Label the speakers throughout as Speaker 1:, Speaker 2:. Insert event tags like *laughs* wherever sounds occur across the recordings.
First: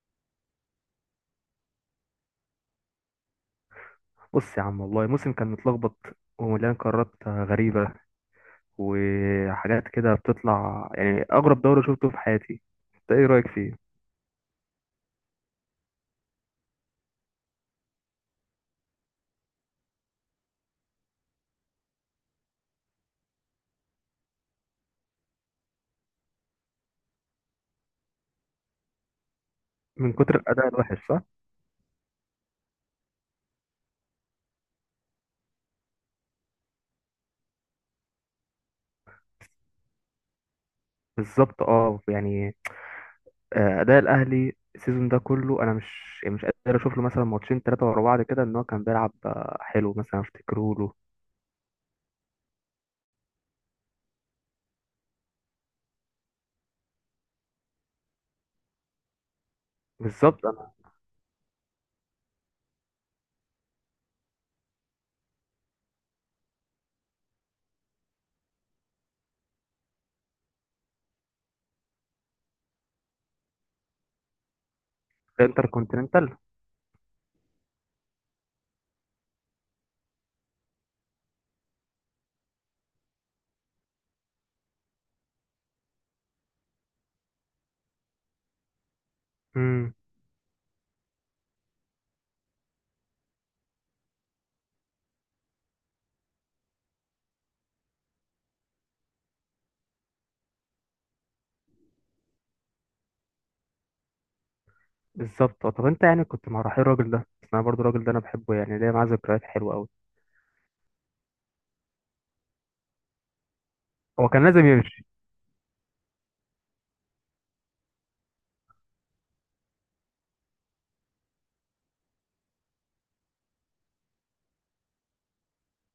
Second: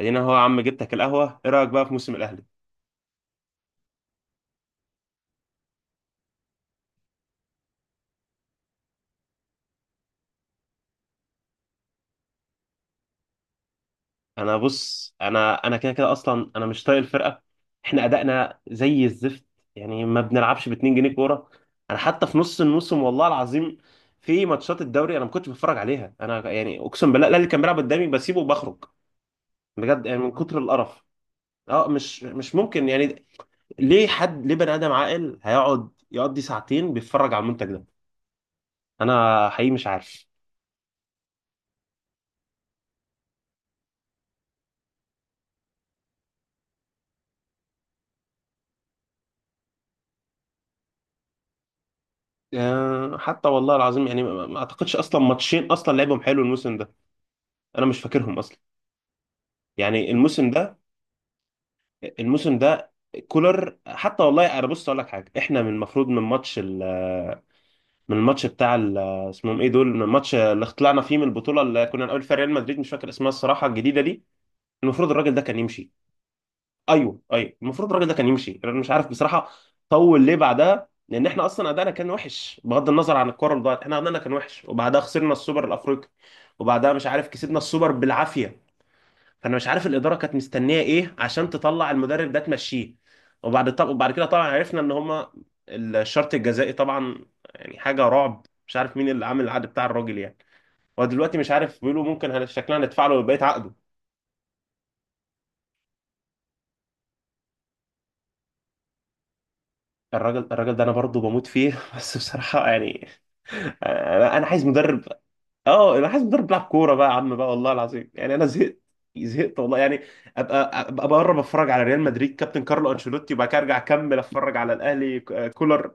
Speaker 1: ادينا هو يا عم جبتك القهوه. ايه رايك بقى في موسم الاهلي؟
Speaker 2: بص يا عم، والله موسم كان متلخبط، ومليان قرارات غريبة، وحاجات كده بتطلع يعني أغرب دوري شفته في حياتي. أنت إيه رأيك فيه؟
Speaker 1: انا بص، انا كده كده اصلا انا مش طايق الفرقه. احنا ادائنا زي الزفت، يعني ما بنلعبش ب 2 جنيه كوره. انا حتى في نص الموسم والله العظيم في ماتشات الدوري انا ما كنتش بتفرج عليها. انا يعني اقسم بالله الاهلي كان بيلعب قدامي بسيبه وبخرج، بجد،
Speaker 2: من
Speaker 1: يعني من
Speaker 2: كتر
Speaker 1: كتر
Speaker 2: الأداء الوحش
Speaker 1: القرف.
Speaker 2: صح؟
Speaker 1: اه، مش ممكن يعني. ليه حد، ليه بني ادم عاقل هيقعد يقضي ساعتين بيتفرج على المنتج ده؟ انا حقيقي مش عارف.
Speaker 2: بالظبط أه يعني. أداء الأهلي السيزون ده كله أنا مش قادر أشوف له مثلا ماتشين تلاتة ورا بعض كده إن هو كان بيلعب حلو مثلا أفتكره له.
Speaker 1: حتى والله العظيم يعني ما اعتقدش اصلا ماتشين اصلا لعبهم حلو الموسم ده. انا مش فاكرهم اصلا، يعني
Speaker 2: بالظبط
Speaker 1: الموسم
Speaker 2: أنا.
Speaker 1: ده. الموسم ده كولر حتى والله انا بص اقول لك حاجه، احنا من المفروض من من اسمهم ايه دول، من الماتش اللي طلعنا فيه من البطوله اللي كنا نقابل فيها ريال مدريد، مش فاكر اسمها الصراحه الجديده دي، المفروض الراجل ده كان
Speaker 2: إنتر
Speaker 1: يمشي.
Speaker 2: كونتيننتال.
Speaker 1: ايوه ايوه، المفروض الراجل ده كان يمشي. انا مش عارف بصراحه طول ليه بعدها، لان احنا اصلا ادائنا كان وحش بغض النظر عن الكوره اللي ضاعت، احنا ادائنا كان وحش، وبعدها خسرنا السوبر الافريقي، وبعدها مش عارف كسبنا السوبر بالعافيه. فانا مش عارف
Speaker 2: امم.
Speaker 1: الاداره كانت مستنيه ايه عشان تطلع المدرب ده تمشيه. وبعد، طب وبعد كده طبعا عرفنا ان هما الشرط الجزائي طبعا، يعني حاجه رعب. مش عارف مين اللي عامل العقد بتاع الراجل يعني. ودلوقتي مش عارف بيقولوا ممكن شكلنا هندفع له بقيه عقده.
Speaker 2: بالظبط. طب أنت يعني كنت مع رحيل الراجل ده، بس أنا برضو الراجل ده أنا بحبه، يعني ليا معاه ذكريات حلوة أوي.
Speaker 1: الراجل ده انا برضه بموت فيه *laughs* بس بصراحه يعني،
Speaker 2: هو
Speaker 1: انا
Speaker 2: كان
Speaker 1: أنا عايز
Speaker 2: لازم
Speaker 1: مدرب.
Speaker 2: يمشي.
Speaker 1: اه، انا عايز مدرب بيلعب كوره بقى يا عم بقى، والله العظيم يعني انا زهقت، زهقت والله يعني. ابقى بره بتفرج على ريال مدريد كابتن كارلو انشيلوتي، وبعد كده ارجع اكمل اتفرج على الاهلي كولر.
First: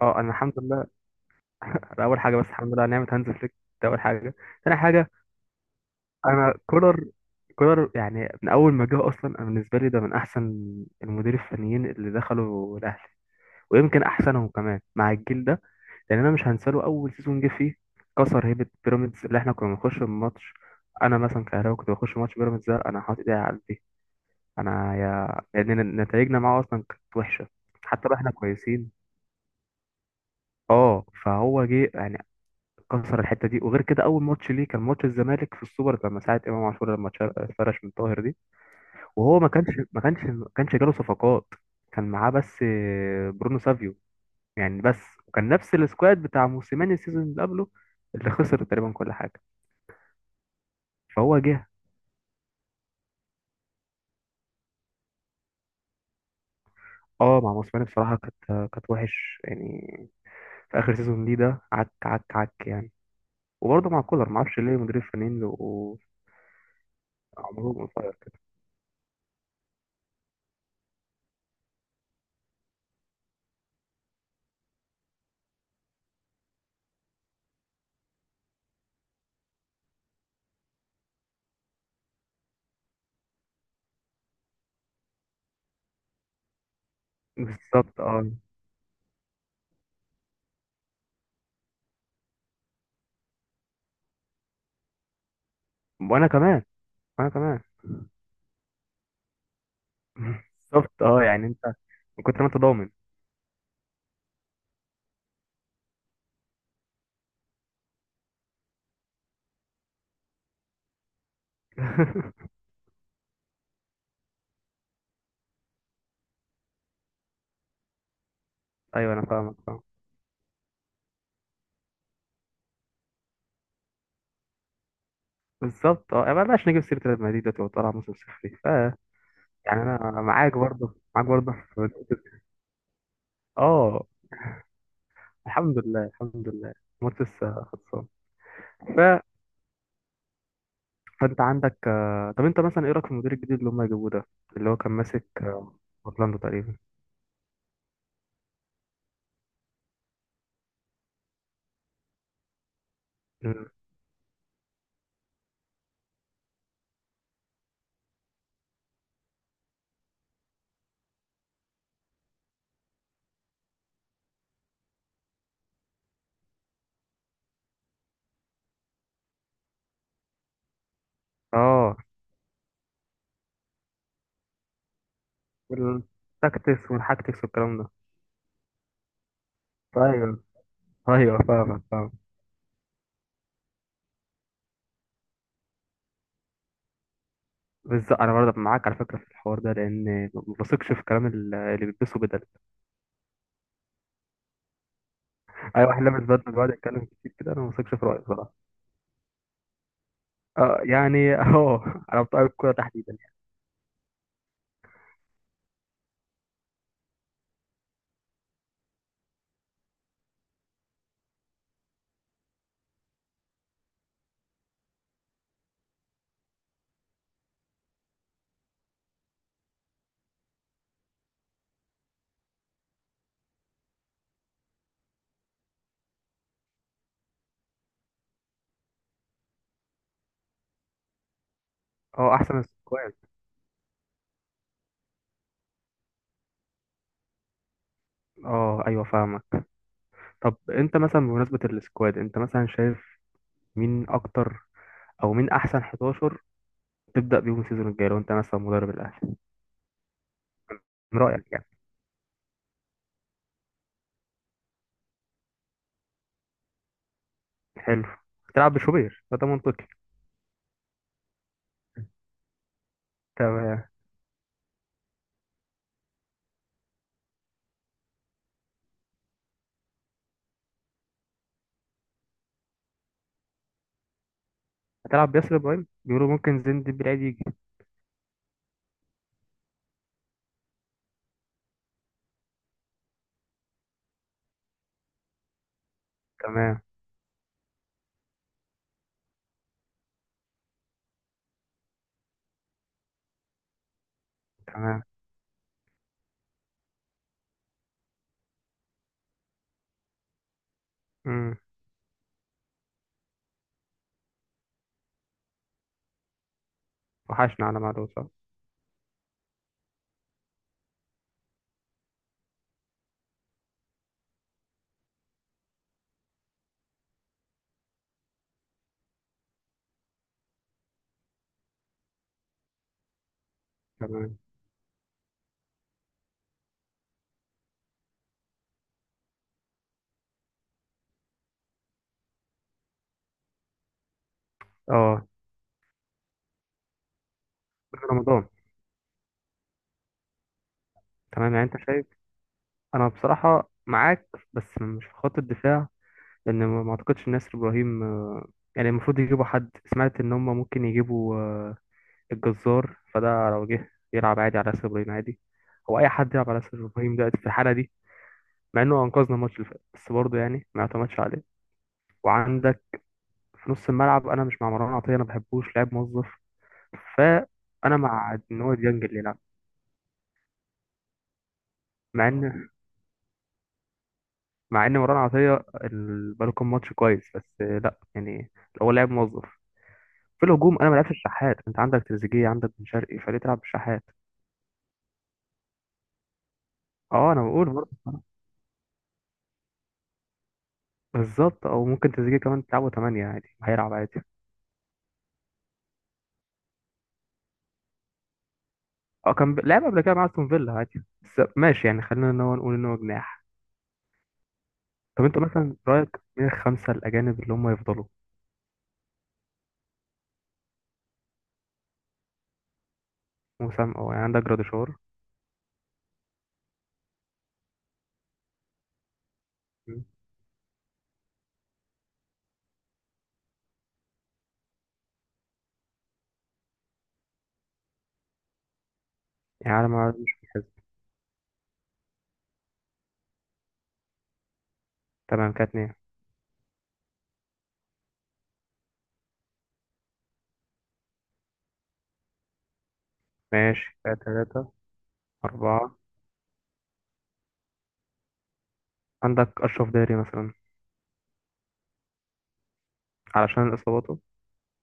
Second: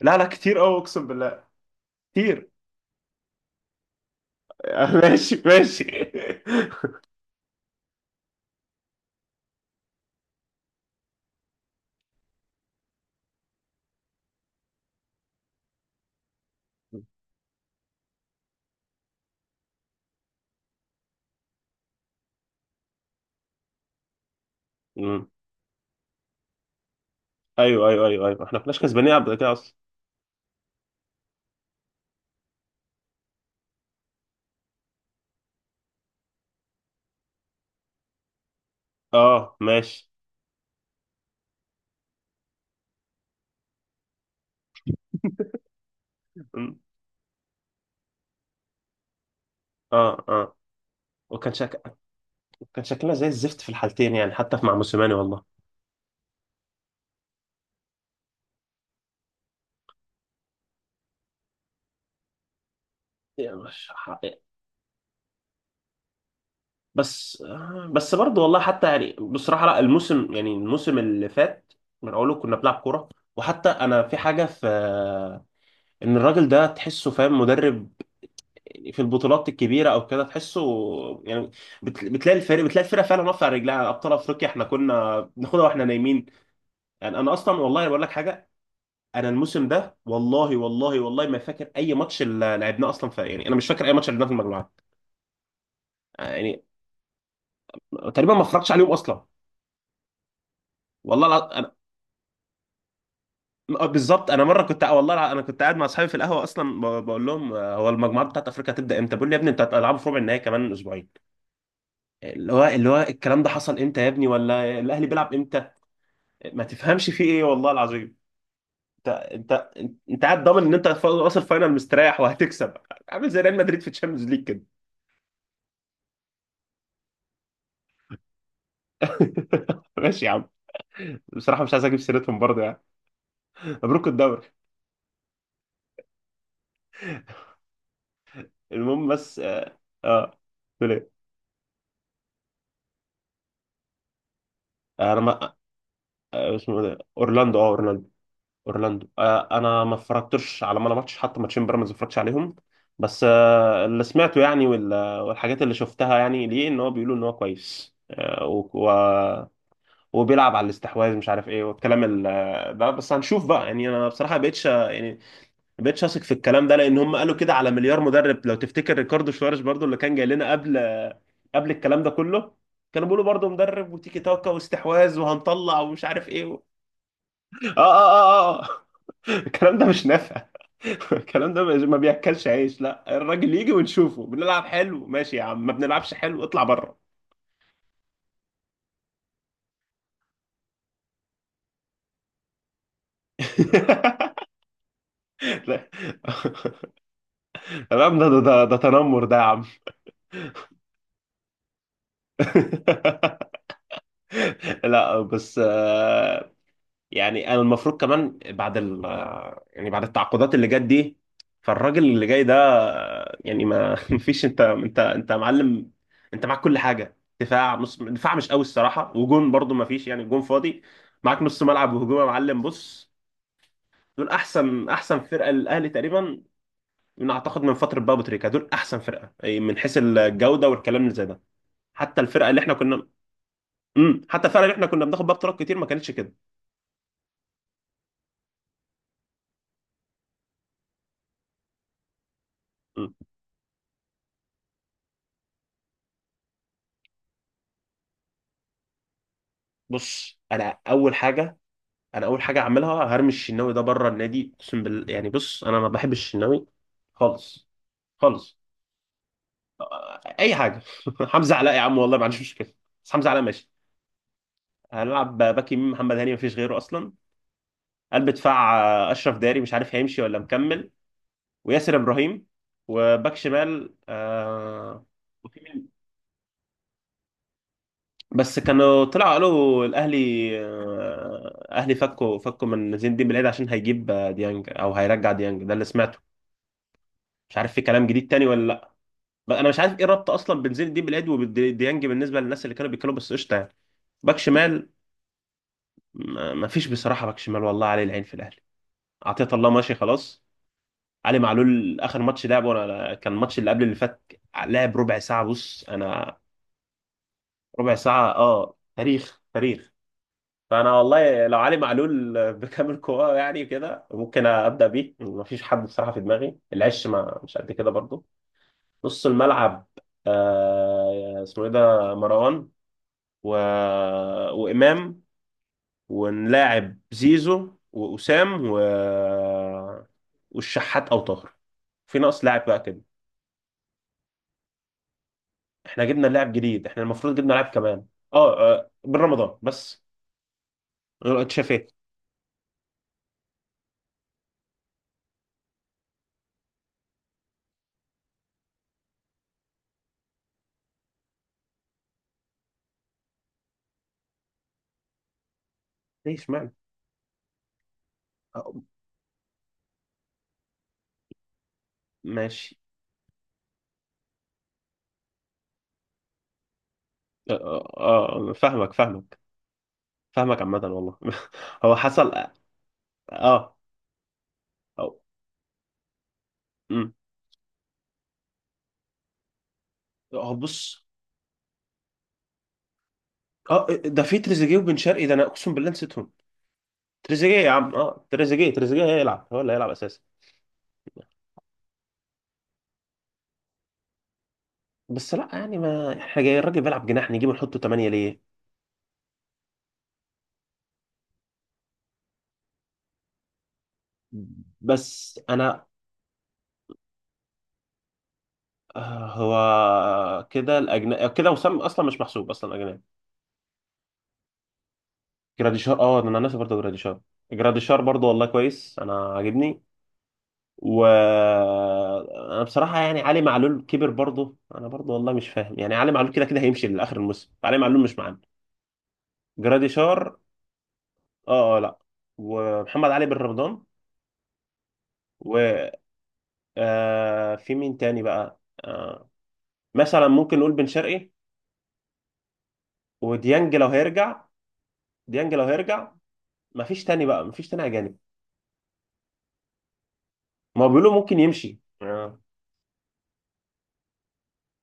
Speaker 1: لا
Speaker 2: أه،
Speaker 1: لا،
Speaker 2: أنا الحمد
Speaker 1: كتير قوي
Speaker 2: لله.
Speaker 1: اقسم بالله.
Speaker 2: *laughs* ده اول حاجه، بس
Speaker 1: كتير.
Speaker 2: الحمد لله على نعمه هانز فليك. ده اول حاجه.
Speaker 1: *laughs*
Speaker 2: تاني حاجه،
Speaker 1: ماشي ماشي.
Speaker 2: انا كولر. كولر يعني من اول ما جه اصلا، انا بالنسبه لي ده من احسن المدير الفنيين اللي دخلوا الاهلي، ويمكن احسنهم كمان مع الجيل ده. لان انا مش هنساله اول سيزون جه فيه، كسر هيبه بيراميدز اللي احنا كنا بنخش الماتش. انا مثلا كهراوي كنت بخش ماتش بيراميدز ده انا حاطط ايدي على قلبي. انا
Speaker 1: أمم.
Speaker 2: يا لان نتائجنا معاه اصلا كانت وحشه،
Speaker 1: ايوه ايوه
Speaker 2: حتى لو
Speaker 1: ايوه
Speaker 2: احنا
Speaker 1: ايوه، احنا ما كناش
Speaker 2: كويسين.
Speaker 1: كسبانين قبل كده اصلا.
Speaker 2: اه، فهو جه يعني كسر الحته دي. وغير كده، اول ماتش ليه كان ماتش الزمالك في السوبر لما ساعه امام عاشور لما اتفرش من طاهر دي. وهو ما
Speaker 1: اه
Speaker 2: كانش، ما
Speaker 1: ماشي.
Speaker 2: كانش ما كانش جاله صفقات. كان معاه بس برونو سافيو يعني بس. وكان نفس السكواد بتاع
Speaker 1: أمم.
Speaker 2: موسيماني السيزون اللي قبله، اللي خسر تقريبا كل حاجه.
Speaker 1: اه اه.
Speaker 2: فهو
Speaker 1: وكان
Speaker 2: جه.
Speaker 1: شك... كان شكلنا زي الزفت في الحالتين يعني، حتى مع موسيماني والله.
Speaker 2: اه، مع موسيماني بصراحه كانت وحش يعني، في اخر سيزون ليه ده عك عك عك يعني.
Speaker 1: يعني
Speaker 2: وبرضه
Speaker 1: مش.
Speaker 2: مع كولر ما اعرفش ليه مدير الفنانين بيبقوا
Speaker 1: بس.
Speaker 2: عمرهم قصير
Speaker 1: بس
Speaker 2: كده.
Speaker 1: برضه والله حتى يعني بصراحة لا، الموسم يعني الموسم اللي فات من أوله كنا بنلعب كورة. وحتى أنا في حاجة في، إن الراجل ده تحسه فاهم مدرب في البطولات الكبيرة أو كده، تحسه يعني. بتلاقي الفريق، بتلاقي الفرقة فعلا واقفة على رجلها. أبطال أفريقيا إحنا كنا بناخدها وإحنا نايمين يعني. أنا أصلا والله
Speaker 2: بالظبط
Speaker 1: بقول لك
Speaker 2: اه.
Speaker 1: حاجة، أنا الموسم ده والله والله والله ما فاكر أي ماتش اللي لعبناه أصلا في، يعني أنا مش فاكر أي ماتش لعبناه في المجموعات
Speaker 2: وانا
Speaker 1: يعني.
Speaker 2: كمان، انا كمان.
Speaker 1: تقريبا ما اتفرجتش عليهم أصلا
Speaker 2: بالظبط اه، يعني
Speaker 1: والله.
Speaker 2: انت من كتر ما انت ضامن.
Speaker 1: آه، بالظبط، انا مره كنت والله انا كنت قاعد مع اصحابي في القهوه اصلا، بقول لهم هو المجموعات بتاعت افريقيا هتبدا امتى؟ بيقول لي يا ابني انت هتلعبوا في ربع النهائي كمان اسبوعين.
Speaker 2: *laughs*
Speaker 1: اللي هو، اللي هو الكلام ده حصل امتى يا ابني؟ ولا الاهلي بيلعب امتى؟ ما تفهمش فيه ايه والله العظيم. انت
Speaker 2: ايوه، انا فاهمك
Speaker 1: انت
Speaker 2: فاهم.
Speaker 1: انت قاعد ضامن ان انت واصل فاينل مستريح وهتكسب، عامل زي ريال مدريد في تشامبيونز ليج كده.
Speaker 2: بالظبط اه، ما بلاش نجيب سيره ريال مدريد دلوقتي وطالع موسم صفري ف. يعني
Speaker 1: *laughs*
Speaker 2: انا
Speaker 1: ماشي يا عم.
Speaker 2: معاك برضه، معاك برضه
Speaker 1: بصراحه
Speaker 2: في
Speaker 1: مش عايز اجيب سيرتهم
Speaker 2: نقطة-.
Speaker 1: برضه يعني.
Speaker 2: اه،
Speaker 1: مبروك الدوري.
Speaker 2: الحمد لله، الحمد لله. الماتش لسه خلصان ف...
Speaker 1: المهم بس اه. آه، تقول ايه؟
Speaker 2: فانت عندك. طب انت مثلا ايه رايك في المدير الجديد اللي هم جابوه ده، اللي هو كان
Speaker 1: انا
Speaker 2: ماسك
Speaker 1: ما.
Speaker 2: اورلاندو تقريبا.
Speaker 1: اسمه إيه ده، اورلاندو، اه، اورلاندو. اورلاندو، آه، انا ما اتفرجتش على ولا ماتش، حتى ماتشين بيراميدز ما اتفرجتش عليهم. بس
Speaker 2: ال-
Speaker 1: آه، اللي سمعته يعني والحاجات اللي شفتها يعني ليه، ان هو بيقولوا ان هو كويس آه وبيلعب على الاستحواذ، مش عارف ايه، والكلام ده. بس هنشوف بقى يعني. انا بصراحه ما بقتش يعني، ما بقتش اثق في الكلام ده، لان هم قالوا كده على مليار مدرب. لو تفتكر ريكاردو شواريز برضو اللي كان جاي لنا قبل، قبل
Speaker 2: اه،
Speaker 1: الكلام ده كله، كانوا بيقولوا برضو مدرب وتيكي تاكا واستحواذ وهنطلع ومش عارف ايه
Speaker 2: والتاكتكس والحاكتكس
Speaker 1: اه
Speaker 2: والكلام ده.
Speaker 1: اه. اه اه. *laughs* الكلام ده مش
Speaker 2: ايوه
Speaker 1: نافع. *laughs*
Speaker 2: ايوه
Speaker 1: الكلام ده ما
Speaker 2: فاهمك
Speaker 1: ما
Speaker 2: فاهمك.
Speaker 1: بياكلش عيش. لا، الراجل يجي ونشوفه، بنلعب حلو ماشي يا عم، ما بنلعبش حلو اطلع بره.
Speaker 2: بالظبط، انا برضه معاك على فكره في الحوار ده، لان ما بثقش في كلام اللي بيلبسه بدل.
Speaker 1: *laughs*
Speaker 2: اي
Speaker 1: لا،
Speaker 2: واحد لابس بدل بيقعد يتكلم كتير كده انا ما بثقش في
Speaker 1: تمام.
Speaker 2: رايه
Speaker 1: ده
Speaker 2: بصراحه.
Speaker 1: تنمر ده يا عم.
Speaker 2: اه يعني اه، *laughs* على بتوع الكوره تحديدا يعني.
Speaker 1: *laughs* لا بس آه، يعني انا المفروض كمان بعد ال آه، يعني بعد التعاقدات اللي جت دي، فالراجل اللي جاي ده آه، يعني ما *laughs* فيش. انت معلم، انت معاك كل حاجه. دفاع، نص دفاع مش قوي الصراحه، وجون برضو ما فيش يعني، جون فاضي. معاك نص ملعب وهجوم يا معلم، بص، دول احسن فرقه للاهلي تقريبا من، اعتقد من فتره بقى أبو تريكه، دول احسن فرقه أي من حيث الجوده والكلام اللي زي ده. حتى
Speaker 2: اه،
Speaker 1: الفرقه
Speaker 2: احسن من
Speaker 1: اللي احنا كنا،
Speaker 2: السكواد.
Speaker 1: امم، حتى الفرقه اللي احنا كنا بناخد بيها بطولات كتير ما كانتش كده.
Speaker 2: اه ايوه فاهمك. طب انت مثلا بمناسبه السكواد، انت مثلا
Speaker 1: مم.
Speaker 2: شايف مين اكتر، او مين احسن 11 تبدا بيهم السيزون الجاي، لو انت مثلا مدرب الاهلي؟
Speaker 1: بص انا اول
Speaker 2: من رايك
Speaker 1: حاجه،
Speaker 2: يعني.
Speaker 1: انا اول حاجه اعملها هرمي الشناوي ده بره النادي اقسم بالله. يعني بص انا ما بحبش الشناوي خالص،
Speaker 2: حلو.
Speaker 1: خالص.
Speaker 2: تلعب بشوبير فده منطقي.
Speaker 1: اي حاجه *laughs* حمزه علاء يا عم، والله ما عنديش مشكله، بس حمزه علاء ماشي.
Speaker 2: تمام.
Speaker 1: هنلعب باك يمين محمد هاني، ما فيش غيره اصلا. قلب دفاع، آه، اشرف داري مش عارف هيمشي ولا مكمل، وياسر ابراهيم. وباك شمال آه،
Speaker 2: هتلعب بياسر
Speaker 1: وفي
Speaker 2: ابراهيم؟
Speaker 1: مين؟
Speaker 2: بيقولوا ممكن زين الدين بالعيد يجي.
Speaker 1: بس كانوا طلعوا قالوا الاهلي آه، اهلي فكوا، فكوا من زين الدين بالعيد عشان هيجيب آه، ديانج، او هيرجع ديانج، ده اللي سمعته.
Speaker 2: تمام.
Speaker 1: مش عارف في كلام جديد تاني ولا لا. بقى انا مش عارف ايه الربط اصلا بين زين الدين بالعيد وديانج بالنسبه للناس اللي كانوا بيتكلموا، بس قشطه يعني. باك شمال،
Speaker 2: تمام.
Speaker 1: ما فيش بصراحه باك شمال والله عليه العين في الاهلي. عطية الله ماشي خلاص. علي
Speaker 2: مم.
Speaker 1: معلول اخر ماتش لعبه انا كان الماتش اللي قبل اللي فات، لعب ربع ساعه بص انا.
Speaker 2: وحشنا على
Speaker 1: ربع
Speaker 2: ميعاد صح.
Speaker 1: ساعة، اه، تاريخ تاريخ. فأنا والله لو علي معلول بكامل قواه يعني كده ممكن أبدأ بيه. مفيش حد بصراحة في دماغي، العش ما مش قد كده برضو. نص الملعب، آه، اسمه إيه ده، مروان و...
Speaker 2: تمام.
Speaker 1: وإمام. ونلاعب زيزو وأسام والشحات أو طاهر. في ناقص لاعب بقى كده.
Speaker 2: اه
Speaker 1: احنا جبنا لاعب جديد، احنا المفروض جبنا لاعب كمان.
Speaker 2: رمضان.
Speaker 1: اه، آه، بن رمضان بس،
Speaker 2: تمام، يعني انت
Speaker 1: اتشافيت.
Speaker 2: شايف. انا بصراحة معاك، بس مش في خط الدفاع، لان ما اعتقدش إن ناسر ابراهيم، يعني المفروض يجيبوا حد. سمعت ان هم ممكن يجيبوا الجزار، فده لو جه يلعب عادي على ناسر ابراهيم عادي. هو اي حد يلعب
Speaker 1: ليش
Speaker 2: على
Speaker 1: معنى
Speaker 2: ناسر ابراهيم دلوقتي في الحالة دي، مع انه انقذنا الماتش اللي فات، بس برضه يعني ما اعتمدش عليه.
Speaker 1: ماشي.
Speaker 2: وعندك في نص الملعب، انا مش مع مروان عطية، انا ما بحبوش لاعب موظف،
Speaker 1: اه،
Speaker 2: فانا مع
Speaker 1: آه،
Speaker 2: ان هو
Speaker 1: فاهمك
Speaker 2: ديانج اللي
Speaker 1: فاهمك
Speaker 2: يلعب.
Speaker 1: فاهمك عامة والله *laughs* هو
Speaker 2: مع
Speaker 1: حصل.
Speaker 2: ان
Speaker 1: اه.
Speaker 2: مع ان مروان
Speaker 1: أو-
Speaker 2: عطيه بقاله كام ماتش
Speaker 1: أمم.
Speaker 2: كويس، بس لا يعني، هو لاعب موظف. في
Speaker 1: اه
Speaker 2: الهجوم، انا ما
Speaker 1: بص.
Speaker 2: لعبش الشحات، انت عندك تريزيجيه، عندك بن شرقي، فليه تلعب
Speaker 1: اه
Speaker 2: بالشحات؟
Speaker 1: ده في تريزيجيه وبن شرقي، ده انا اقسم بالله نسيتهم.
Speaker 2: اه، انا
Speaker 1: تريزيجيه يا
Speaker 2: بقول برضه.
Speaker 1: عم اه، تريزيجيه هيلعب، هو اللي هيلعب اساسا.
Speaker 2: بالظبط، او ممكن تريزيجيه كمان تلعبه 8 عادي، هيلعب عادي.
Speaker 1: بس لا يعني، ما احنا جاي الراجل بيلعب جناح، نجيبه نحطه 8 ليه؟
Speaker 2: اه كان لعب قبل كده مع استون فيلا عادي، بس ماشي يعني خلينا ان هو نقول ان هو جناح. طب انت
Speaker 1: بس
Speaker 2: مثلا
Speaker 1: انا،
Speaker 2: رايك مين الخمسه الاجانب اللي هم يفضلوا؟
Speaker 1: آه، هو كده الاجنبي كده وسام اصلا مش محسوب اصلا اجنبي.
Speaker 2: وسام، او يعني عندك جراديشار.
Speaker 1: جراديشار، اه ده انا ناسي برضه جراديشار. جراديشار برضه والله كويس، انا عاجبني.
Speaker 2: مم.
Speaker 1: وانا بصراحه يعني علي معلول كبر برضه، انا برضه والله مش فاهم يعني. علي معلول كده كده هيمشي لاخر الموسم، علي معلول مش معانا.
Speaker 2: يعني على ما
Speaker 1: جراديشار.
Speaker 2: مش بيتحسب.
Speaker 1: اه اه لا. ومحمد علي بن رمضان،
Speaker 2: تمام كده
Speaker 1: و،
Speaker 2: اتنين.
Speaker 1: آه، في مين تاني بقى، آه، مثلا ممكن نقول بن شرقي وديانج لو
Speaker 2: ماشي كده
Speaker 1: هيرجع.
Speaker 2: تلاته.
Speaker 1: ديانج لو
Speaker 2: اربعه.
Speaker 1: هيرجع. مفيش تاني بقى، مفيش تاني اجانب.
Speaker 2: عندك اشرف داري مثلا،
Speaker 1: ما هو بيقولوا ممكن يمشي اه.
Speaker 2: علشان اصاباته.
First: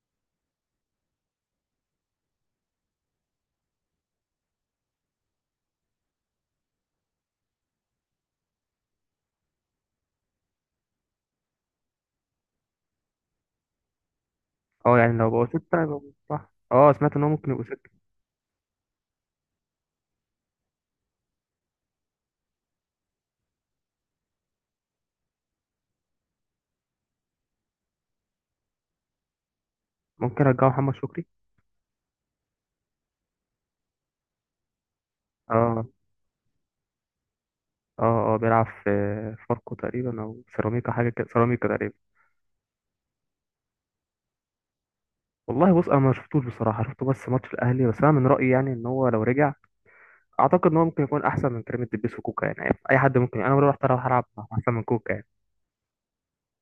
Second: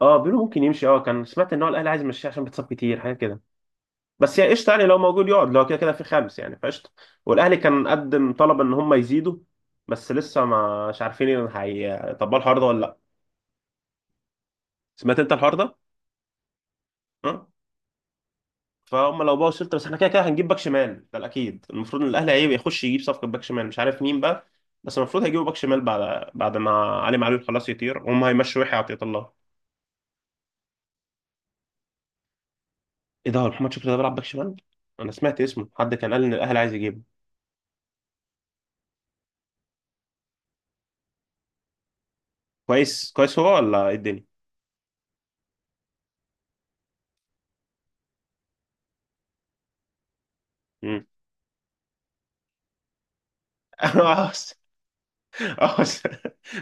Speaker 1: آه، بيقولوا ممكن يمشي اه. كان سمعت ان هو الاهلي عايز يمشيه عشان بيتصاب كتير، حاجه كده. بس يعني قشطه يعني، لو موجود يقعد، لو كده كده في 5 يعني فقشطه. والاهلي كان قدم طلب ان هم يزيدوا، بس لسه مش عارفين ان هيطبقوا الحوار ده ولا لا.
Speaker 2: اه يعني
Speaker 1: سمعت
Speaker 2: لو
Speaker 1: انت
Speaker 2: بقوا
Speaker 1: الحوار ده؟
Speaker 2: ستة يبقوا صح. اه سمعت ان هو
Speaker 1: ها؟
Speaker 2: ممكن يبقوا ستة.
Speaker 1: فهم لو بقوا شلت، بس احنا كده كده هنجيب باك شمال، ده الاكيد. المفروض ان الاهلي هيبقى يخش يجيب صفقه باك شمال، مش عارف مين بقى. بس المفروض هيجيبوا باك شمال بعد، بعد ما علي معلول خلاص يطير، وهم هيمشوا يحيى عطية الله.
Speaker 2: ممكن رجعوا محمد شكري.
Speaker 1: ايه ده، هو محمد شكري ده بيلعب باك شمال؟ انا سمعت اسمه،
Speaker 2: اه
Speaker 1: حد كان قال ان الاهلي عايز يجيبه.
Speaker 2: اه اه، بيلعب في فاركو تقريبا او سيراميكا، حاجة كده، سيراميكا تقريبا.
Speaker 1: كويس كويس، هو ولا ايه الدنيا؟
Speaker 2: والله بص انا ما شفتوش بصراحة، شفته بس ماتش الاهلي، بس انا من رأيي يعني ان هو لو رجع اعتقد ان هو ممكن
Speaker 1: مم.
Speaker 2: يكون احسن من كريم الدبيس وكوكا. يعني اي حد ممكن، انا لو رحت أروح العب
Speaker 1: *laughs*
Speaker 2: احسن من كوكا يعني.
Speaker 1: اه *laughs* بس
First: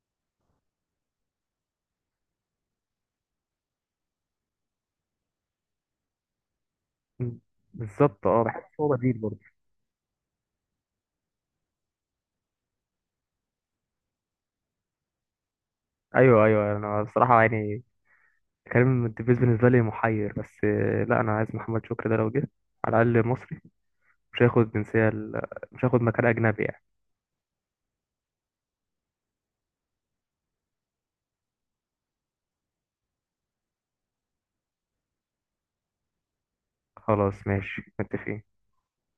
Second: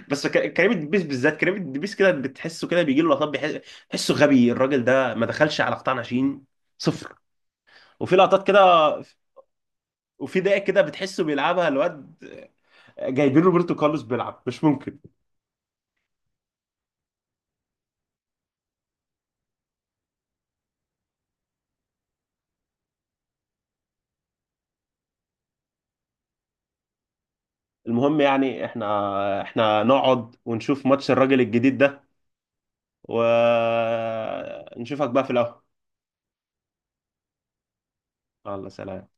Speaker 1: بس. كريم الدبيس بالذات، كريم الدبيس كده بتحسه كده بيجي له لقطات بتحسه غبي الراجل ده، ما دخلش على قطاع ناشئين. 0.
Speaker 2: مم.
Speaker 1: وفي
Speaker 2: بالظبط اه،
Speaker 1: لقطات كده
Speaker 2: بحس هو بديل برضه.
Speaker 1: وفي دقايق كده بتحسه بيلعبها الواد، جايبين روبرتو كارلوس بيلعب. مش ممكن.
Speaker 2: ايوه ايوه، انا بصراحة يعني كريم الدبيس بالنسبة لي محير، بس لا، انا عايز محمد شكري ده لو جه. على الاقل مصري، مش هياخد جنسية مش هياخد مكان أجنبي يعني.
Speaker 1: المهم يعني، احنا نقعد ونشوف ماتش الراجل الجديد ده، ونشوفك بقى في القهوة.
Speaker 2: خلاص ماشي متفقين.
Speaker 1: الله، سلام.